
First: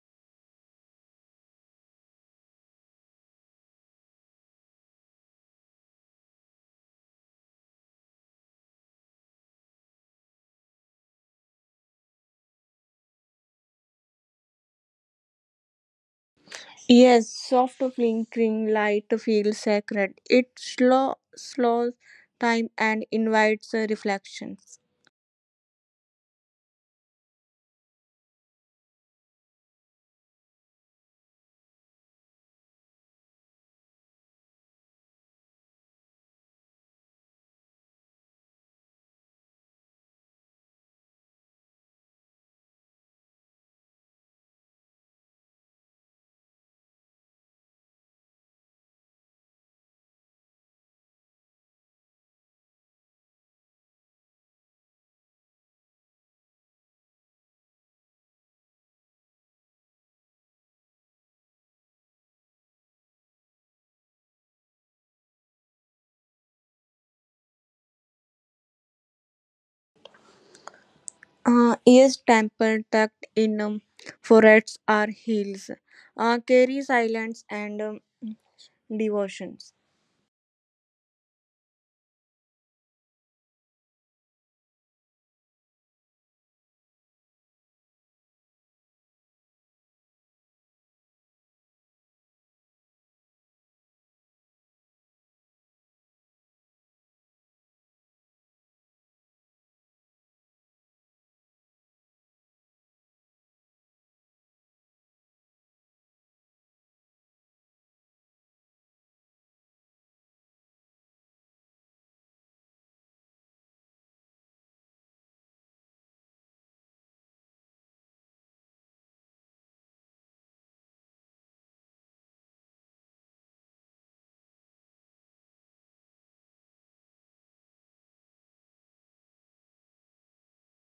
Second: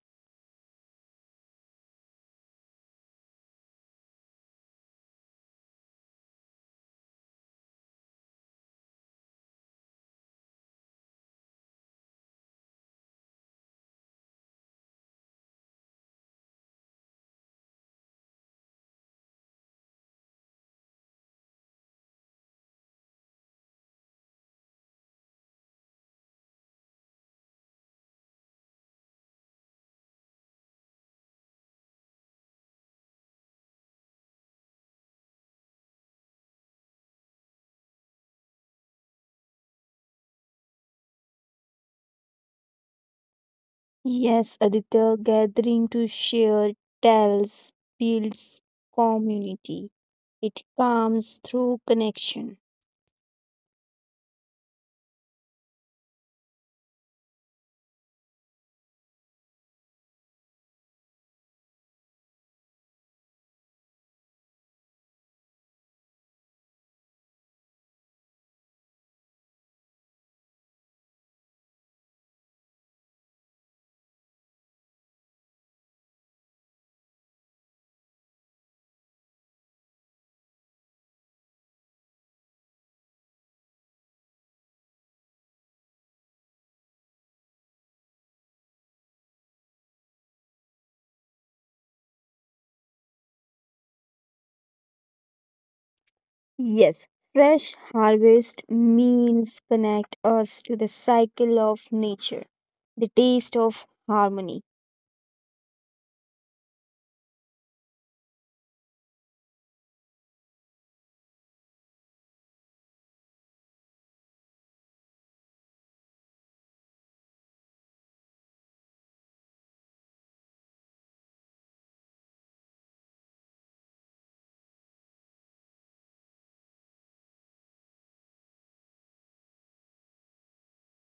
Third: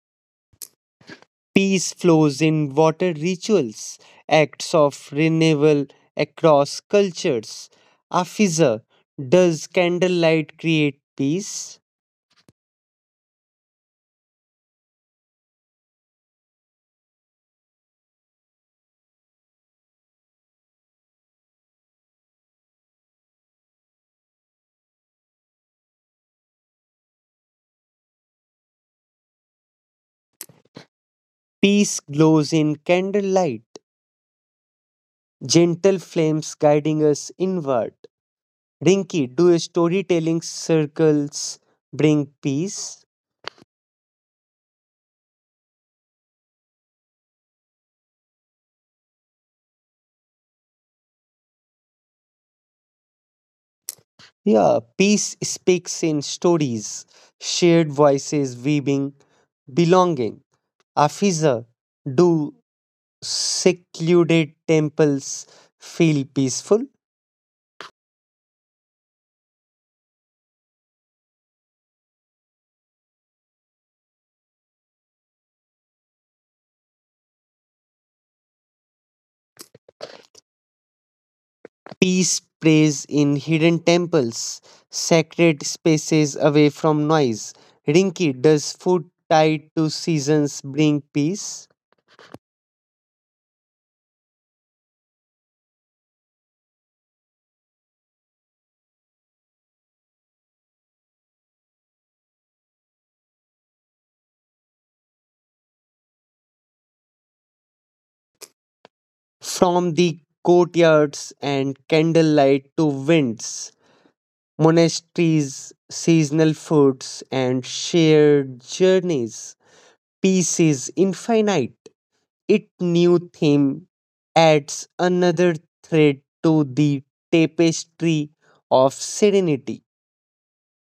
Speaker 1: Peace flows in water rituals, acts of renewal across cultures. Afiza, does candlelight create peace?
Speaker 2: Yes, soft flickering light feels sacred. It slow- slows time and invites reflections.
Speaker 1: Peace glows in candlelight, gentle flames guiding us inward. Rinki, do storytelling circles bring peace?
Speaker 3: Yes, Aditya, gathering to share tales builds community. It comes through connection.
Speaker 1: Yeah, peace speaks in stories, shared voices weaving belonging. Afiza, do secluded temples feel peaceful?
Speaker 2: Uh, ears temple tucked in um, foreheads are heels. Uh, carry silence and um, devotions.
Speaker 1: Peace prays in hidden temples, sacred spaces away from noise. Rinki, does food tied to seasons bring peace?
Speaker 3: Yes, fresh harvest means connect us to the cycle of nature, the taste of harmony.
Speaker 1: From the courtyards and candlelight to winds, monasteries, seasonal foods, and shared journeys, peace is infinite. Each new theme adds another thread to the tapestry of serenity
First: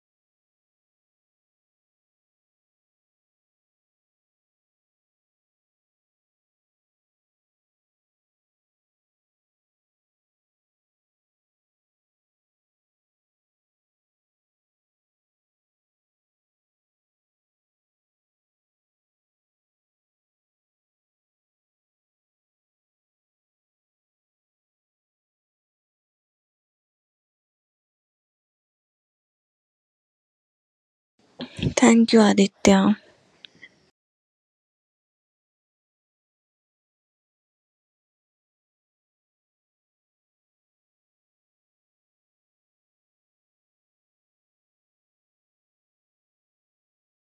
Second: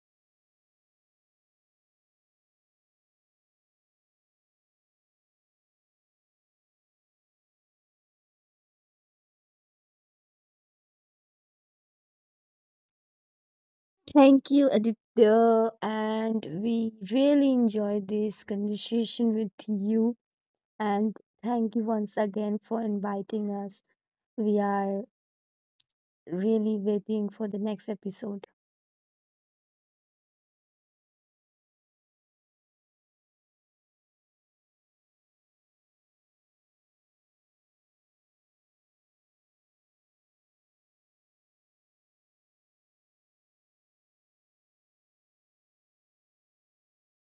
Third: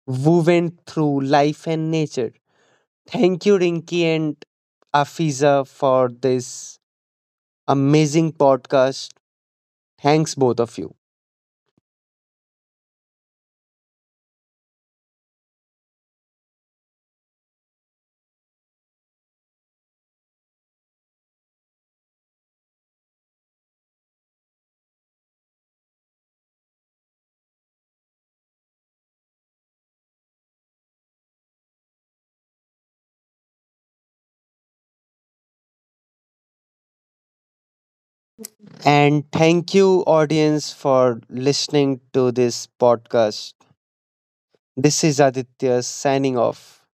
Speaker 1: woven through life and nature. Thank you, Rinki and Afiza, for this amazing podcast. Thanks, both of you.
Speaker 3: Thank you, Aditya, and we really enjoyed this conversation with you. And thank you once again for inviting us. We are really waiting for the next episode.
Speaker 2: Thank you, Aditya.
Speaker 1: And thank you, audience, for listening to this podcast. This is Aditya signing off.